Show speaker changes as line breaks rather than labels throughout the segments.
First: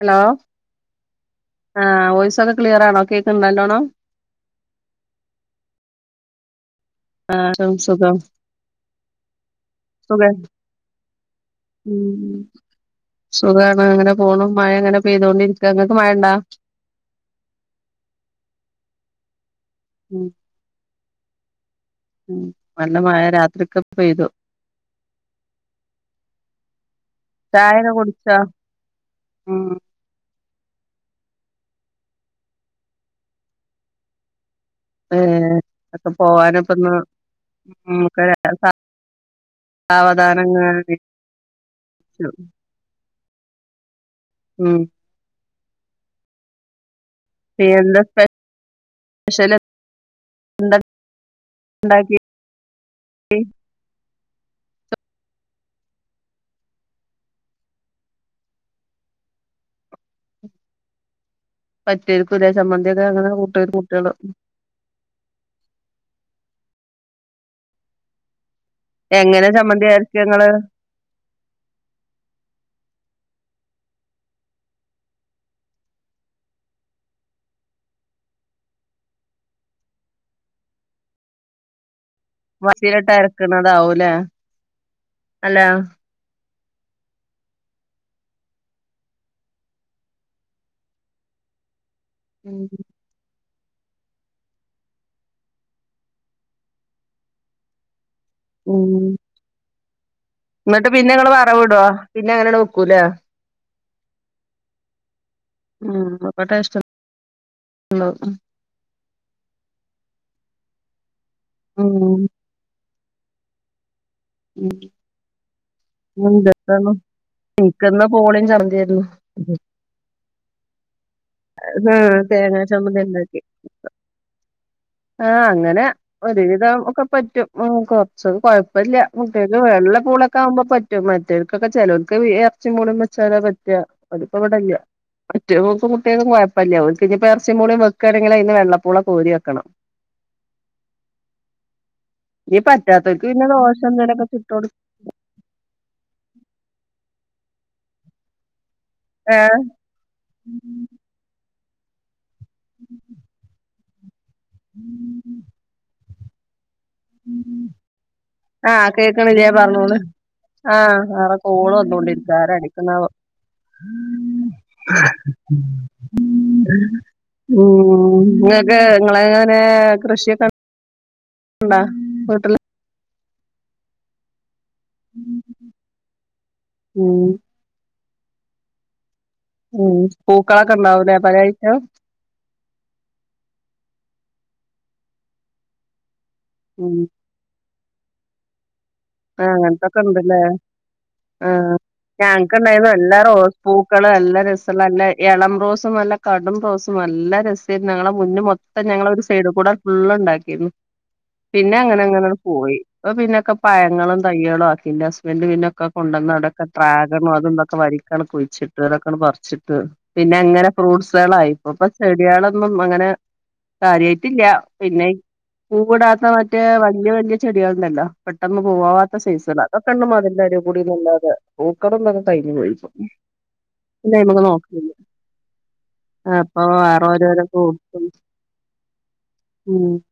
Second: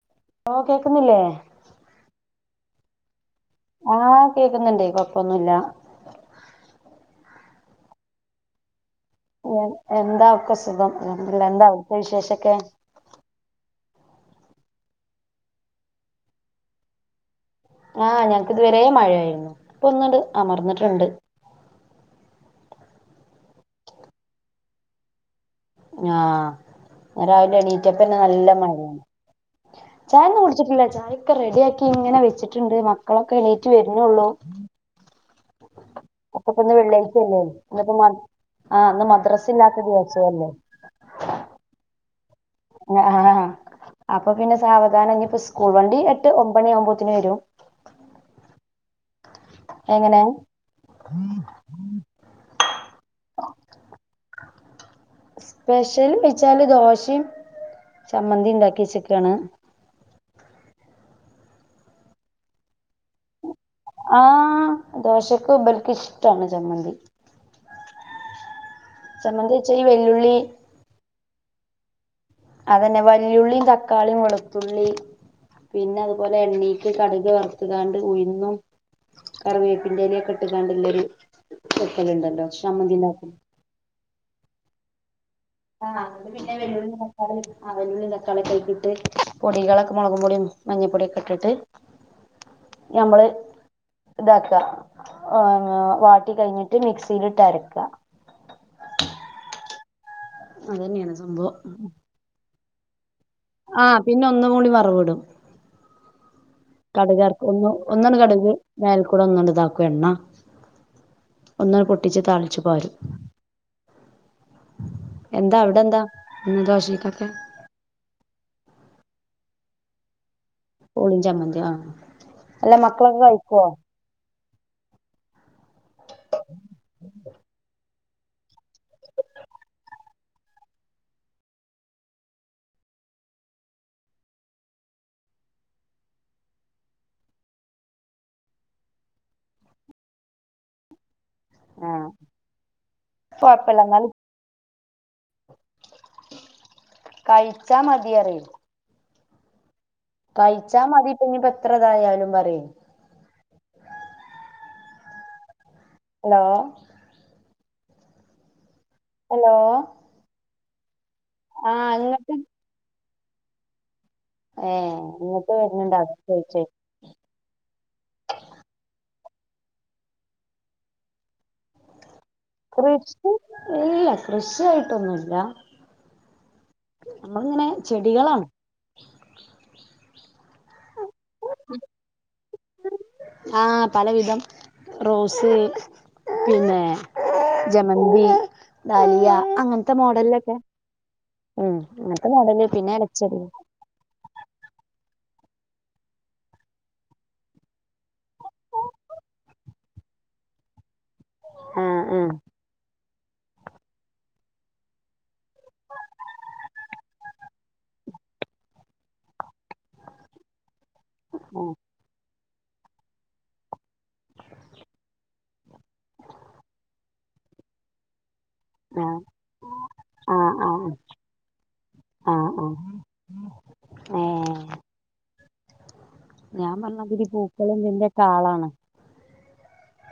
Hello
ഓ കേക്കുന്നില്ലേ
ആഹ വോയ്‌സൊക്കെ ക്ലിയർ ആണോ കേക്കുന്നോ
ആഹ് കേക്കുന്നുണ്ട് കൊഴപ്പൊന്നുമില്ല
ആ സുഖം സുഖ
എന്താക്കെ സുഖംല്ല എന്താക്ക
ഉം
വിശേഷൊക്കെ
സുഖാണ് അങ്ങനെ പോണം മഴ അങ്ങനെ പെയ്തോണ്ടിരിക്ക അങ്ങക്ക് മഴ ഇണ്ട
ആഹ് ഞങ്ങക്ക് ഇതുവരെ മഴയായിരുന്നു, ഇപ്പ ഒന്നണ്ട്
ഉം
അമർന്നിട്ടുണ്ട്.
ഉം നല്ല മഴ രാത്രിക്കെ പെയ്തു
ആഹ് രാവിലെ
ചായൊക്കെ
എണീറ്റപ്പോ തന്നെ
കുടിച്ചോ
നല്ല മഴയാണ്
ഉം
ചായ ഒന്നും കുടിച്ചിട്ടില്ല ചായ ക്കെ റെഡി ആക്കി ഇങ്ങനെ വെച്ചിട്ടുണ്ട് മക്കളൊക്കെ എണീറ്റ് വരുന്നുള്ളു
ഏഹ് ഒക്കെ
അപ്പപ്പ ഇന്ന്
പോവാനിപ്പന്ന്
വെള്ളിയാഴ്ചയല്ലേ ഇന്നപ്പോ
ഒക്കെ
ആഹ് ഒന്ന് മദ്രസ ഇല്ലാത്ത ദിവസം അല്ലേ
സാവധാനങ്ങനെ [unintelligible]
ആ ആ അപ്പൊ പിന്നെ
ഉം
സാവധാനം സ് സ്കൂൾ വണ്ടി എട്ട് ഒമ്പത് മണി
[unintelligible] പക്ഷേ
ഹലോ
ഉണ്ടാക്കി
സ്പെഷ്യൽ വെച്ചാല് ദോശയും ചമ്മന്തിയും ഉണ്ടാക്കി വെച്ചേക്കുവാണ്
പറ്റേര്ക്കുല്ലേ ചമ്മന്തി യൊക്കെ അങ്ങനെ കൂ
ആഹ് ദോശക്ക് ഇബൽകിഷ് ടാണ് ചമ്മന്തി
എങ്ങനെ
വെച്ചാ ഈ
ചമ്മന്തി അരക്ക
വെല്ലുള്ളി
ഇങ്ങള്
അതന്നെ വല്ലിള്ളിയും തക്കാളിയും വെളുത്തുള്ളി പിന്നെ അതുപോലെ എണ്ണീക്ക് കടുക് വറുത്തുകാണ്ട് ഉഴുന്നും കറിവേപ്പിൻറലൊക്കെ ഇട്ടുകാണ്ട്ല്ലൊരു
മിക്സിലിട്ട് അരക്ക്ണതാവും ല്ലെ
ആഹ് വെല്ലുള്ളി തക്കാളി ഒക്കെയിട്ടിട്ട് പൊടികളൊക്കെ മുളക് മഞ്ഞൾ പൊടിയോക്കെ ഇട്ടിട്ട്
ഉം
ഞമ്മള് ഇതാക്ക ഏഹ് ങ്ങേ വാട്ടി കഴിഞ്ഞിട്ട് മിക്സിയിലിട്ട് അരക്ക
ഉം ന്നിട്ട് പിന്നെ
അതന്നെയാണ്
നിങ്ങള്
സംഭവം
വറവവിടൊ പിന്നെങ്ങനെ കുല.
ആ പിന്നെ ഒന്ന് കൂടി വറവ്ടും.
ഉം ടേസ്റ്റ്
കടകാർക്ക് ഒന്ന ഒന്ന
ഉണ്ടാവും
കടക് മേൽക്കൂടെ ഒന്നുകണ്ട് ഇതാക്കും എണ്ണ ഒന്ന പൊട്ടിച്ച് താളിച്ചു പാരും.
ഉം [unintelligible]
എന്താ അവിടെ എന്താ ഇന്ന്
എനിക്കന്ന്
ദോശക്കൊക്കെ
[unintelligible] ശർധിം ആര്ന്നു
പോളി
ആഹ് തേങ്ങാ ചമ്മന്തിണ്ടാക്കി.
കഴിക്കുവോ
ആഹ് അങ്ങനെ ഒരുവിധം ഒക്കെ പറ്റും. പക്ഷ കുഴപ്പൊല്ല കുട്ടികക്ക് വെള്ളപ്പൂളൊക്കെ ആകുമ്പോ പറ്റും. മറ്റേർക്കൊക്കെ ചെലോർക്ക് ഇറച്ചി പുളയും വെച്ചാലോ പറ്റ്അ അവപ്പോ ഇവിടല്ല മറ്റക്ക് കുട്ടികക്കും കുഴപ്പല്ല. അവക്ക് ഇനിയിപ്പോ ഇറച്ചി മൂളിയും വെക്കുകയാണെങ്കി അയിന്റ വെള്ളപ്പൂള കോരി വെക്കണം.
ആ
ഈ പറ്റാതോർക്ക് പിന്നെ
കൊഴപ്പില്ല
ദോശം
എന്നാലും
എന്തൊലുക്കെ ചുട്ട് കൊടുക്കും.
കഴിച്ചാ മതിയറി
ആഹ്
കഴിച്ചാ മതി പിനി പ എത്രതായാലും പറയ [unintelligible]
ഉം
ഹലോ?
ഉം ആഹ് കേക്കണില്ലാ
ഹലോ
പറഞ്ഞോള്. ആഹ് വേറെ
ആ
കോള് വന്നോണ്ട് ഇരിക.
ഇങ്ങട്ട്
ആരാ അടിക്കുന്ന
ഏ ഇങ്ങിട്ട് വരുന്നുണ്ട അതാ ചോച്ചോ.
നിങ്ങളങ്ങനെ കൃഷിയൊക്കെ ഉണ്ട മ്
കൊറെ ഇല്ല കൃഷായിട്ട
ഉം
മ്മക്കിങ്ങനെ ചെടികളാണ്.
ഉം പൂക്കളൊക്കണ്ടാവു
ആ പല വിധം. റോസ് പിന്നേ
ഉം
ജമന്തി. [inaudible]
ആഹ്
അങ്ങനത്തെ
അങ്ങനത്തൊക്കെ ഉണ്ട് ലേ.
മോഡലിലൊക്കെ
ആഹ്
ഉം അങ്ങനത്തെ
ഞങ്ങക്ക്
മോഡല്
ഇണ്ടായീന്നു
പിന്നെ
നല്ല
ഇലച്ചെടി
റോസ് പൂക്കള് നല്ല രസള്ള ല്ല എളം റോസും നല്ല കടും റോസും നല്ല രസേര്ന്ന് ഞങ്ങടെ മുന്ന് മൊത്തം ഞങ്ങടെ ഒരു സൈഡ് കൂടെ ഫുള്ള് ഉണ്ടാക്കിര്ന്നു. പിന്നെ
ആഹ്
അങ്ങനെ അങ്ങനെ
ആഹ്
പോയി. അത് പിന്നെ ക്കം പഴങ്ങളും, തൈയ്യ്കളും, ആക്കിന്റെ ഹസ്ബൻന്ഡ്. പിന്നൊക്കെ കൊണ്ടുവന്ന്. അതൊക്കെ ഡ്രാഗൺ അതും ഇതുവോക്കെ. വലിക്കണ് കുഴിച്ചിട്ട്. പറിച്ചിട്ട് പിന്നെ അങ്ങനെ ഫ്രൂട്ട്സ്? [unintelligible] മ്മം അങ്ങനെ കാര്യായിട്ടില്ല്യാ. പിന്നെ പൂവിടാത്ത മറ്റേ വല്ല്യ വല്ല്യ ചെടികള് ഉണ്ടല്ലോ. പെട്ടെന്ന് പോവാത്ത
ആഹ്
സെയ്സേളാ. ഇതൊക്കെ ർഞാ മതിലിൻ്റെ
ആഹ്
അരുക്കൂടിം
ആഹ്
[unintelligible] പൂക്കളും തൊക്കെ
ആഹ്
കഴിഞ്ഞ് പോയി
ആഹ്
പ്പം. പിന്നയ്മക്ക്
ഏഹ്
നോക്ക [unintelligible] അപ്പൊ
ഞാൻ പറഞ്ഞമാതിരി പൂക്കളും ഇതിന്റെയൊക്കെ ആളാണ്
[unintelligible]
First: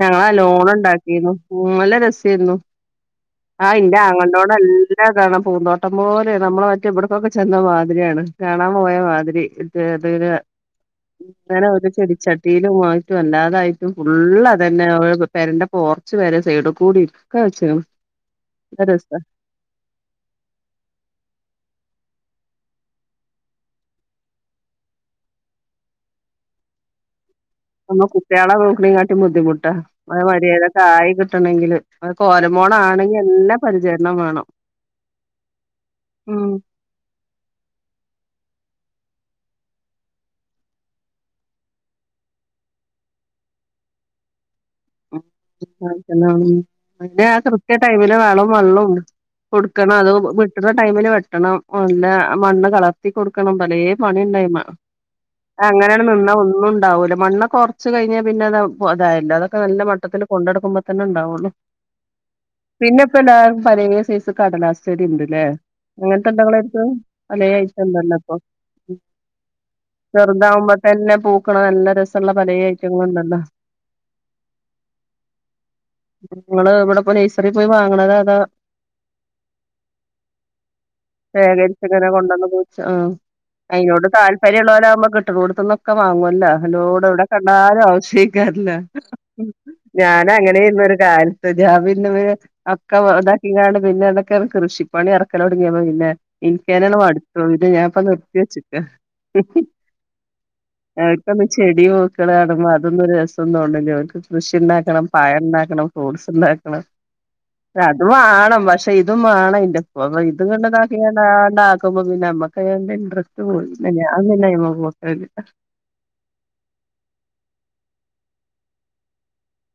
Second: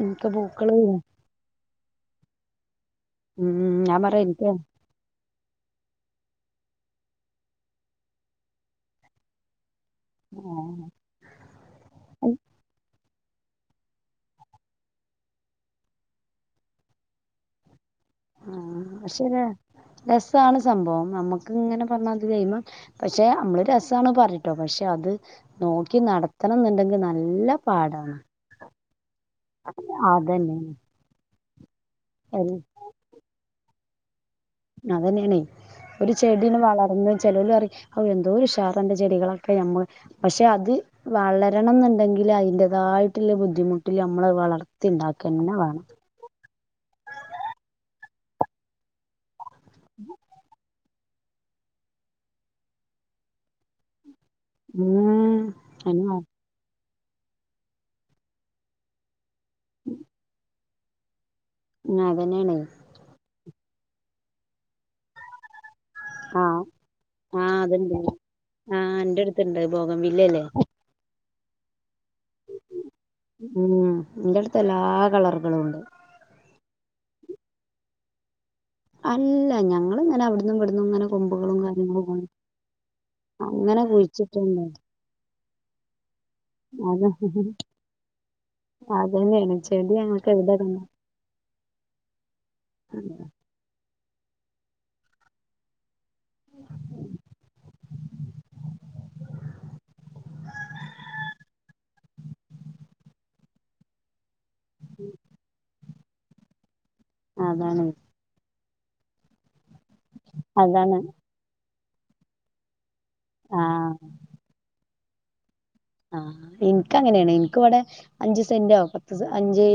ഞങ്ങള
എനിക്ക്
ലോണ്
പൂക്കള്
ണ്ടാക്കിനു പൂ നല്ല രസ തിന്നു ആഹ്
ഉം
ഇന്റെ
ഞാൻ പറയാ എനിക്ക്
അങ്ങളന്റോടെ എല്ലാ ഇതാണ് പൂന്തോട്ടം പോലെ നമ്മളെ മറ്റേ ഇവിടക്കൊക്കെ ചെന്ന മാതിരിയാണ് കാണാൻ പോയ മാതിരി ഏത് ന് ഇങ്ങനെ ഒരു ചെടിച്ചട്ടിയിലും വ റ്റും അല്ലാതായിട്ടും ഫുള്ളതന്നെ ഓലെ പേരന്റെ പോർച്ച് വരെ സൈഡ് കൂടിം ക്ക വച്ചിക്ക്‌ണ്
ആ പക്ഷെലേ രസാണ് സംഭവം നമ്മുക്ക്ങ്ങനെ ഇജ്ജ് പറഞ്ഞാതിരി അയ്മേ പക്ഷെ നമ്മള് രസാണ് പറിട്ടോ പക്ഷെ അത് നോക്കി നടത്തണന്ന്ണ്ടെങ്കി നല്ല
നമ്മ
പാടാണ്
കുട്ട്യാളെ നോക്ക്ണേകാട്ടി ബുദ്ധിമുട്ടാ ഓന്
അതന്നെ
മര്യാദക്ക് ആയി കിട്ട് ട്ടണെങ്കിൽ ആ കോരമോളാണെകില്ലാം പരിചരണം വേണം
അതന്നെയാണേ ഒരു ചെടിണ്ട്
ഉം
വളർന്ന് ചെലോലറിം ഔ എന്ത് എന്തൊര് ഉഷാറാന്റെ ചെടികളൊക്കെ നമ്മൾ പക്ഷെ അത് വളരണന്ന്ണ്ടെങ്കിൽ അതിൻ്റേതായിട്ട്ള്ള ബുദ്ധിമുട്ടിൽ നമ്മളത് വളർ
[unintelligible] പിന്നെ ആ കൃത്യ ടൈംമില് വളും വള്ളും കൊടുക്കണ അതോ - ഇട്ട ടൈമില് വെട്ടണം നല്ല മണ്ണ് കളർത്തി കൊടുക്കണം പലേ പണിണ്ടായ്മ
ഉം
അങ്ങനെണ്
അന്നെ
നിന്നാ ഒന്നും ഉണ്ടാവു മണ്ണ് ഒക്കെ ഒറച്ച് കഴിഞ്ഞാ പിന്നെ അത തല്ലായല്ലോ നല്ല മട്ടത്തില് കൊണ്ടെടുക്ക്പോ ന്നെ ഉണ്ടാവുള്ളു
ഉം അതന്നേണെയ്
പിന്നെ ഇപ്പ എല്ലാർക്കും പലേ സെയ്സ് കടലാസ് ചെടി ഇണ്ട് ലേ അങ്ങനത്തെ ഇണ്ടോ
ആഹ്
ഇങ്ങളേര്ത്ത്? പലേ
ആഹ് അതുണ്ട്
ഐറ്റണ്ടല്ലോ ഇപ്പൊ
ആഹ് എന്റെ അടുത്തുണ്ട് ബോഗൻ വില്ലല്ലേ
ചെറുതാവുമ്പോത്തന്നെ പൂ ക്ക്ണ് നല്ല രസ് ള്ള പലേ ഐറ്റങ്ങള്ണ്ടല്ലോ.
ഇന്റെട്ത്ത് എല്ലാ കളറ്കളും ഉണ്ട്.
ഇങ്ങള് ഇവിടെപ്പോ നയ്സറീ പോയി വാങ്ങ്ണതാ അതാ
അല്ല ഞങ്ങള്ങ്ങനെ അവ്ട്ന്നും ഇവ്ട്ന്നും ഇങ്ങനെ കൊമ്പുകളും
ശേഖരിച്ച്
കാര്യങ്ങളും
ഇങ്ങനെ
പോയി
കൊണ്ടന്ന് കുഴിച്ച് ആ
അങ്ങനെ കുഴിച്ചിട്ട് ണ്ടാ
കിട്ട്ണോട്ത്ത്ന്നൊക്കെ വാങ്ങൊ ല്ല ഹല്ലോടെ എവടെ കണ്ടാലും ആവശ്യയ്ക്കാരല്ലാ.
അതന്നെയാണ് ചെടി ഞങ്ങൾക്ക് എവിടെ കണ്ട
ഞാനങ്ങനേര്ന്നൊരു കാൽ [unintelligible] ഒക്കെ വ ഇതാക്കിങ്ങാണ്ട് പിന്നെ [unintelligible] ക്കണ് കൃഷിപ്പണി എറക്കലൊട്ങ്ങ്യപ്പൊ പിന്നെ, ഇൻക്കന്നേണ് മടുത്തു പിന്നെ ഞാൻ ഇപ്പ നിർത്തി വെച്ച്ക്ക അവര്ക്കൊന്നും ചെടി നോക്ക് ളാണ് മ്മൊ അതൊന്നും ഒര് രസും തോണ് ണ് ല്ല്യ ഓൽക്ക് കൃഷിണ്ടാക്കണം പയം ഇണ്ടാക്കണം ഫ്രൂട്സ് ഇണ്ടാക്കണം
അതാണ്
അത് വാണം വഷ് പെയ്തും വാണയ്ന്റെ അ
അതാണ്
ഇത്ുകൊണ്ടതക്കെയ മമി നമ്മക ക ആണ്ട് അെ
ആഹ്
അല്ലമ എട്ട
ആ എനിക്ക അങ്ങനെയാണ് എനിക്ക ഇവിടെ അഞ്ച് സെന്റ ആവുംും പത്ത് അഞ്ച്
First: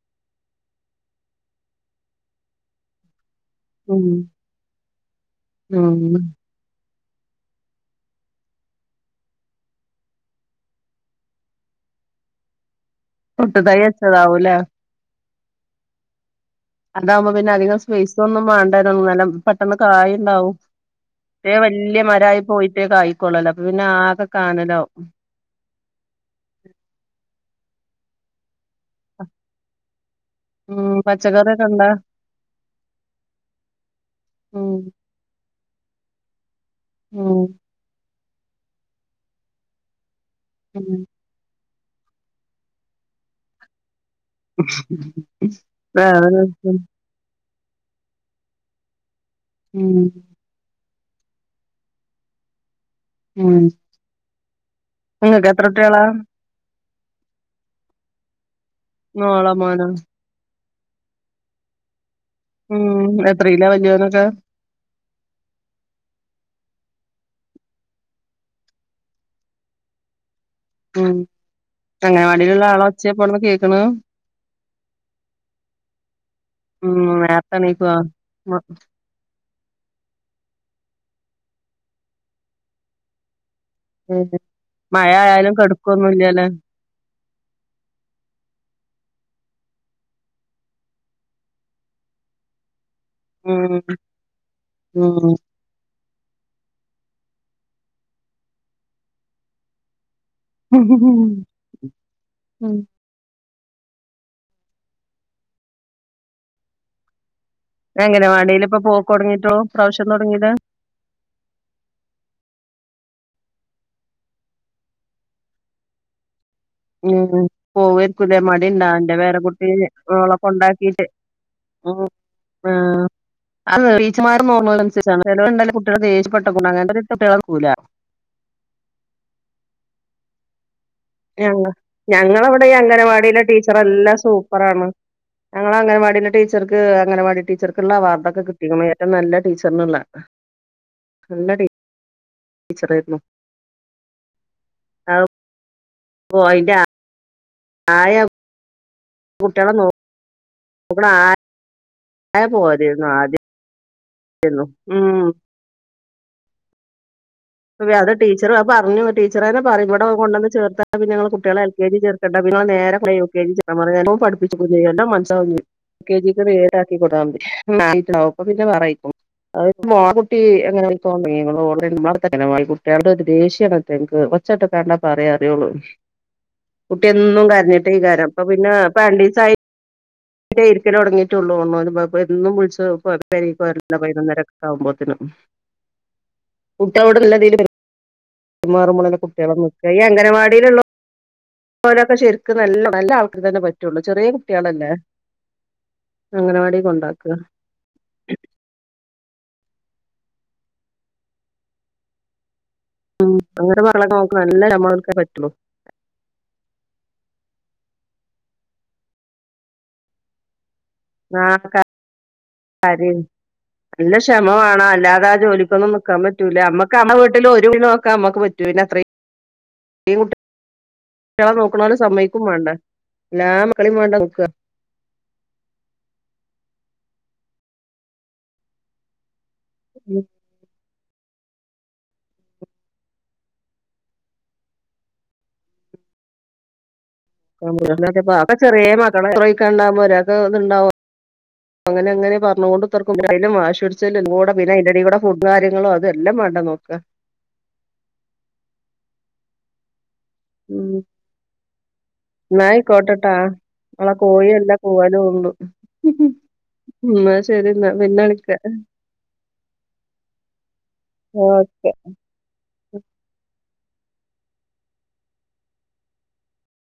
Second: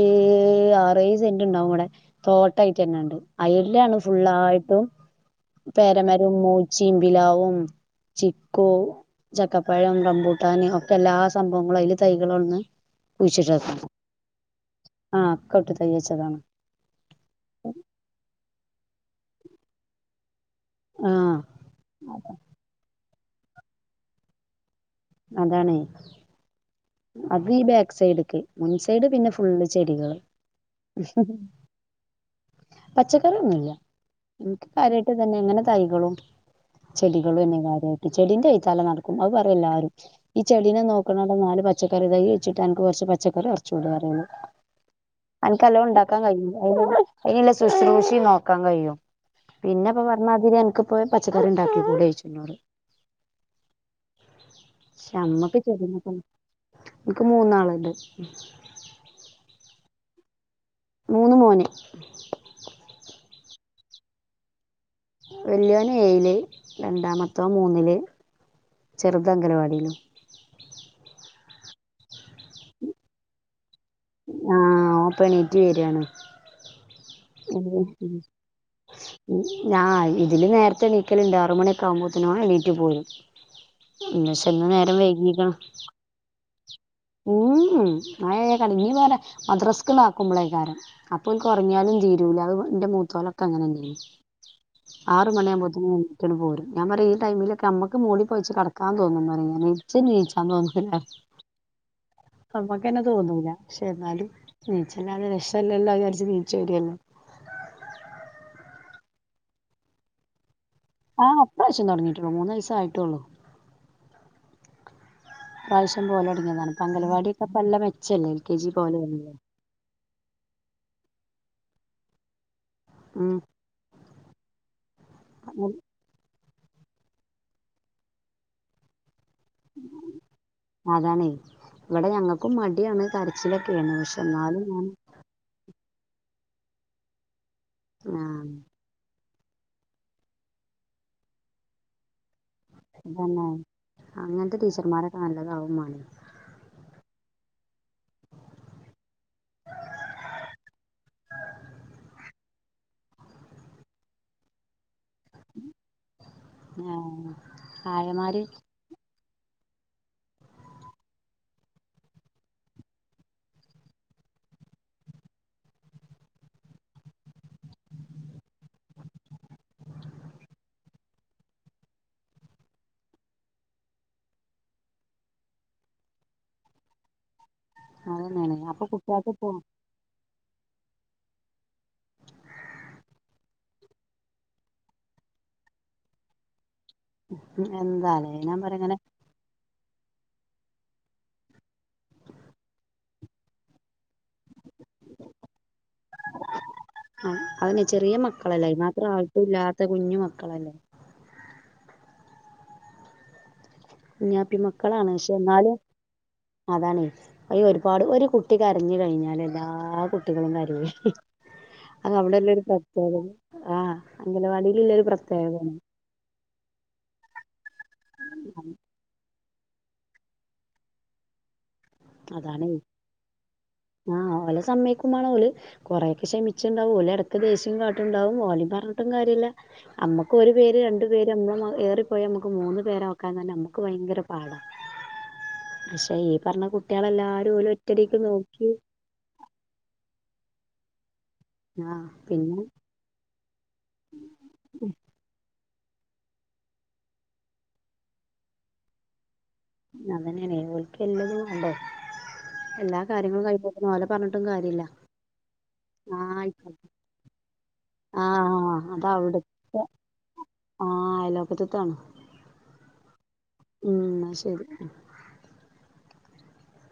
ആറേ സെന്റ് ഉണ്ടാവും ഇവിടെ തോട്ടായിട്ട് തന്നെണ്ട് അയല്ാണ്
ഉം
ഫുള്ളായിട്ടും
ഉം
പേരമര മൂച്ച ചിമ്പിലാവും ചിക്കോ ചക്കപ്പഴം റബൂട്ടാന ഒക്കെ എല്ലാ സംഭവങ്ങളും അതില് തൈകളോ ഒന്ന്
പുട്ടുതൈ വെച്ചതാവുലെ
ആ കോട്ട് തയ്യിച്ചതാണ്
അതാവുമ്പം പിന്നെ അധികം സ്പേസ് ഒന്നും മാ അന്നരം പെട്ടെന്ന് കായി ഇണ്ടാവും
ആഹ്
ലേ വല്യ മരായി പോയിട്ടേ കായി ള്ളലോ പിന്നാകെ കാനലാവും
അതാണേ അതീബെ സൈടുക്ക് മുൻ സൈഡ് പിന്നെ ഫുള്ള് ചെടികള്
ഉം പച്ചക്കറിയൊക്കെ ഇണ്ടാ
പച്ചക്കറിയൊന്നൂല്ല നിക്ക്
ഉം
കാര്യായിട്ട് തന്നെ ഇങ്ങനെ തൈകളും
ഉം
ചെളികളുംന്നെ കാര്യായിട്ട് ചെടീന്റെ ചലനടക്കും അത് പറേംല്ലാരും [inaudible] ഈ ചെടീനെ
ഉം
നോക്കണ ട നാല് പച്ചക്കറി തയ് കുഴിച്ചിട്ടാ അനക്ക് കൊറച്ച് പച്ചക്കറി പറച്ചുടെ റി ഓള്
വ
ശുശ്രൂഷിം നോക്കാൻ കഴിയും
ഉം
പിന്നെപ്പൊ പറഞ്ഞാതിരിം അനക് പോയി പച്ചക്കറി ഉണ്ടാക്കിക്കൂടെ ചോയ്ച്ചും ന്നോട്
ആഹ നിങ്ങക്ക് എത്ര കുട്യാള
ഇൻക് മൂന്നാളണ്ട്
മോളോ മോനോ
മൂന്ന് മോൻ
ഉം എത്രയ്‌ലാവലിയോരൊക്കെ
വെല്യോൻ ഏയില് രണ്ടാമതോൻ മൂന്നില് ചെറുതംഗലവാടിയിലും
ഉം അങ്ങനവാടിയിലുള്ള ആളെ ഒച്ചേ പോട്ന്ന് കേ
ആഹ ഓ പണീറ്റ് വരാണ്
ഉം നേരത്തെ എണീക്കുവോ മ-
ഞാ ആ ഇതില് നേരത്തെണീ ഓണീ ക ലിണ്ട് അറ മണിയൊക്കെകുമ്പോത്തേന ഓ നീറ്റ് പോരും
ഉ
പക്ഷെ ഇന്ന് നേരം
മഴയാലും കെടുക്കൊന്നുംല്ലല്ലോ
ഊം ഉം മഴായ കളിഞ്ഞ വേറെ മദ്രസക്ക് ങ്ങട്ട്. ആാക്കുമ്പളേക്കാരം അപ്പ ഓൽക്ക് ഉറങ്ങ്യാലും തീരൂല അത് എന്റെ മൂത്ത തോലൊക്കെങ്ങനെ
ഉം
ന്നേ നീം ആറ്
ഉം
മണി ആകുമ്പോതിനെ ന്നേ നീച്ചങ്ങട് പോരും ഞാൻ പറയും ഈ ടൈമിലൊക്കെ നമ്മക്ക് മൂടി പോയിച്ച് കടക്കാ തോന്നും പറിമ് ഞൻഇച്ച് നീച്ചാ
ഹ്ഹ്ഹ്
പ്പ മക്കെന്നെ തോന്നൂല പക്ഷെ എന്നാലും നീച്ചല്ലാതെ രക്ഷല്ലല്ലോ അഹ് വിചാരിച്ച് നീചോരാണ്
അംഗനവാടില്പ്പോ പോക്കൊട്ങ്ങിയിട്ടോള്ളു ഇപ്രാവശ്യം തൊടങ്ങിയത്
ആഹാ ഇപ്രാശ്യം തൊടങ്ങിട്ടൊള്ളു മൂന്നയ്സ്സ് ആയിട്ടൊള്ളു ഈ പ്രായിശ്യം പോലോട്ങ്ങിയേതാണ്
ഉം പോവായിരിക്കുലേ മടിണ്ടാ
പോലെ
ഇന്റെ
വന്നില്ലേ
പേര കുട്ടി? ഓളെ കൊണ്ടാക്കിയിട്ട് ഉം ആഹ്
ഉം
അത് [unintelligible] മാർ മോർണോലൻസർച്ച്? [unintelligible] [unintelligible] കുട്ട്യാളെട്ക്കൂലാ
[inaudible] അതാണേ
ഞങ്ങ
ഇവിടെ ഞങ്ങൾക്കും
ഞങ്ങളവിടെ ഈ
മടിയാണ്
അംഗനവാടിയിലെ
കരച്ചിലൊക്കെയാണ് പക്ഷെ എന്നാലും ഞാൻ
ഇങ്ങളെ അങ്കൻവാടിന്റെ ടീച്ചർക്ക് അങ്കനവാടീ ടീച്ചർക്ള്ള
ആഹ്
അവാർഡൊക്കെ കിട്ടിക്ക്ണ് ഏറ്റവും നല്ല ടീച്ചര്‍ന്ള്ളെ നല്ല ടീച്ചറാ
തന്നെ അങ്ങൻത്തെ ടീച്ചർമാരൊക്ക നല്ലതാവും മാണേ
പോയ്താ ആയാ കുട്ടിയളെ നോ [inaudible] അങ്ങനെ പോയെതേരുന്നു ആദ്യം ലേന്നു ആഹ്
ആഹ്
അതാ ടീച്ചർ അത് പറഞ്ഞു ടീച്ചറന്നെ പറിം ഇവടെ കൊണ്ടന്ന് ചേർത്ത പിന്നെ ഇങ്ങളെ കുട്ടിയളെ എൽ കെ ജി ചേർക്കണ്ട പിന്നെനേരെ പോയി യു കെ ജി ചേർന്നാതി കാരണം നല്ലോം പട്പ്പിച്ചും നല്ലോം മനസ്സിലാവും ചെയ്യും. യു കെ ജിക്ക് വേടാക്കി കൊടുത്താ മതി അപ്പ പിന്നെ പറയിക്കും കുട്ടി എങ്ങനെഓ കുട്ടിയളോടൊരു ദേഷ്യണയ്റ്റക്ക് ഒച്ചട്ട്ക്കാണ്ടാ പറയാ അറിയൊള്ളൂ കുട്ടിയെന്നും കരച്ചി പറഞ്ഞിട്ടേക്കാരം ഇപ്പ
അതന്നെയാണ്
പിന്നെ
അപ്പൊ കുട്ടികൾക്ക് പോ
ഇപ്പരണ്ടീസായി ഇപ്പെര്ക്കലൊട്ങ്ങിട്ടൊള്ളൂന്ന്ണ് എന്നും ബ്ളിച്ച് പെരേക്കൊരലാ പയിനൊന്നരക്കാവുമ്പോത്തിനും കുട്ടിയളോട് നല്ലതീല്
എന്താലേ ഞാൻ പറയാ ഇങ്ങനെ
പെരുമാറുമ്പളെന്നെ കുട്ടിയളൊന്ന് ഈയ് അംഗനവാടില്ള്ളോ ഓലൊക്കെ ശെരിക്ക് നല്ല നല്ല ആൾക്കരന്നെ പറ്റൊള്ളൂ ചെറിയ കുട്ടിയളല്ലേ അങ്കനവാടി കൊണ്ടാക്കാ?
അത്ര ആയിട്ടുല്ലാത്ത കുഞ്ഞു മക്കളല്ലേ?
അങ്ങനെ മക്കളെ നോക്ക നല്ല
കുഞാപ്പിമക്കളാണ്
നമ്മളക്കെ
പക്ഷെ
പറ്റുള്ളൂ
എന്നാലും അതാണേ അയ് ഒരുപാട് ഒരു കുട്ടി കരഞ്ഞു കഴിഞ്ഞാല് എല്ലാ കുട്ടികളും കരയുയ് അതവിടെന്നൊരു
കരി നല്ല ക്ഷമവേണം അല്ലാതെ ആ
പ്രത്യേകതയാണ്
ജോലിക്കൊന്നും നിക്കാൻ പ റ്റൂല നമ്മക്ക് നമ്മളെ വീട്ടില് നോക്കാൻ നമുക്ക് പറ്റുല പിന്നെ അത്രയും [unintelligible] സമ്മയിക്കും
അതാണെ
വേണ്ടേ എല്ലാ മക്കളെയും വേണ്ടേ
ആഹ്
നോക്കുക
ഓലെ സമ്മയ്ക്കേം വേണം ഓല് കൊറെയൊക്കെ ക്ഷമി ച്ച് ഉണ്ടാവും ഓല് ഇടക്ക് ദേഷ്യം കാട്ടുണ്ടാവും ഓലെ പറഞ്ഞിട്ടും കാര്യല്ല നമ്മുക്ക് ഒരു പേര് രണ്ട് പേര് നമ്മൾ ഏറി പോയ നമ്മുക്ക് മൂന്ന് പേരെ നോക്കാൻ തന്നെ നമുക്ക് ഭയങ്കര പാടാണ് പക്ഷെ ഈ പറഞ്ഞ കു
[unintelligible] ചെറിയ മകളെ [unintelligible] ഒരാക്ക് ണ്ടാവോ
ആഹ്
അങ്ങനെങ്ങനെ
പിന്നെ
പറഞ്ഞൊണ്ട് വാശി പിടിച്ച് കൂടെ പിന്നെ അതിന്റ ഇടെ കൂടെ ഫുഡ്‌ വാരി നിങ്ങളോ അതെല്ലാം വേണ്ട നോക്കൻ
അതന്നെയാണ് ഓൾക്ക് എല്ലാരും വേണ്ടേ
എന്നാ
എല്ലാ
ആയിക്കോട്ടെട്ടാ
കാര്യങ്ങളും കഴിഞ്ഞിട്ടും ഓലെ
ഇങ്ങളെ
പറഞ്ഞിട്ടും
കോഴി എല്ലാം
കാര്യമില്ല
കൂവലും ഉണ്ട്
ആയി
ഉം എന്നാ ശരി എന്നാ പിന്നെ വിളിക്കാം.
ആഹ് അതവിടുത്തെ ആഹ്
ആ
അയലോക്കത്തെത്താണ് ഉം എന്നാ ശരി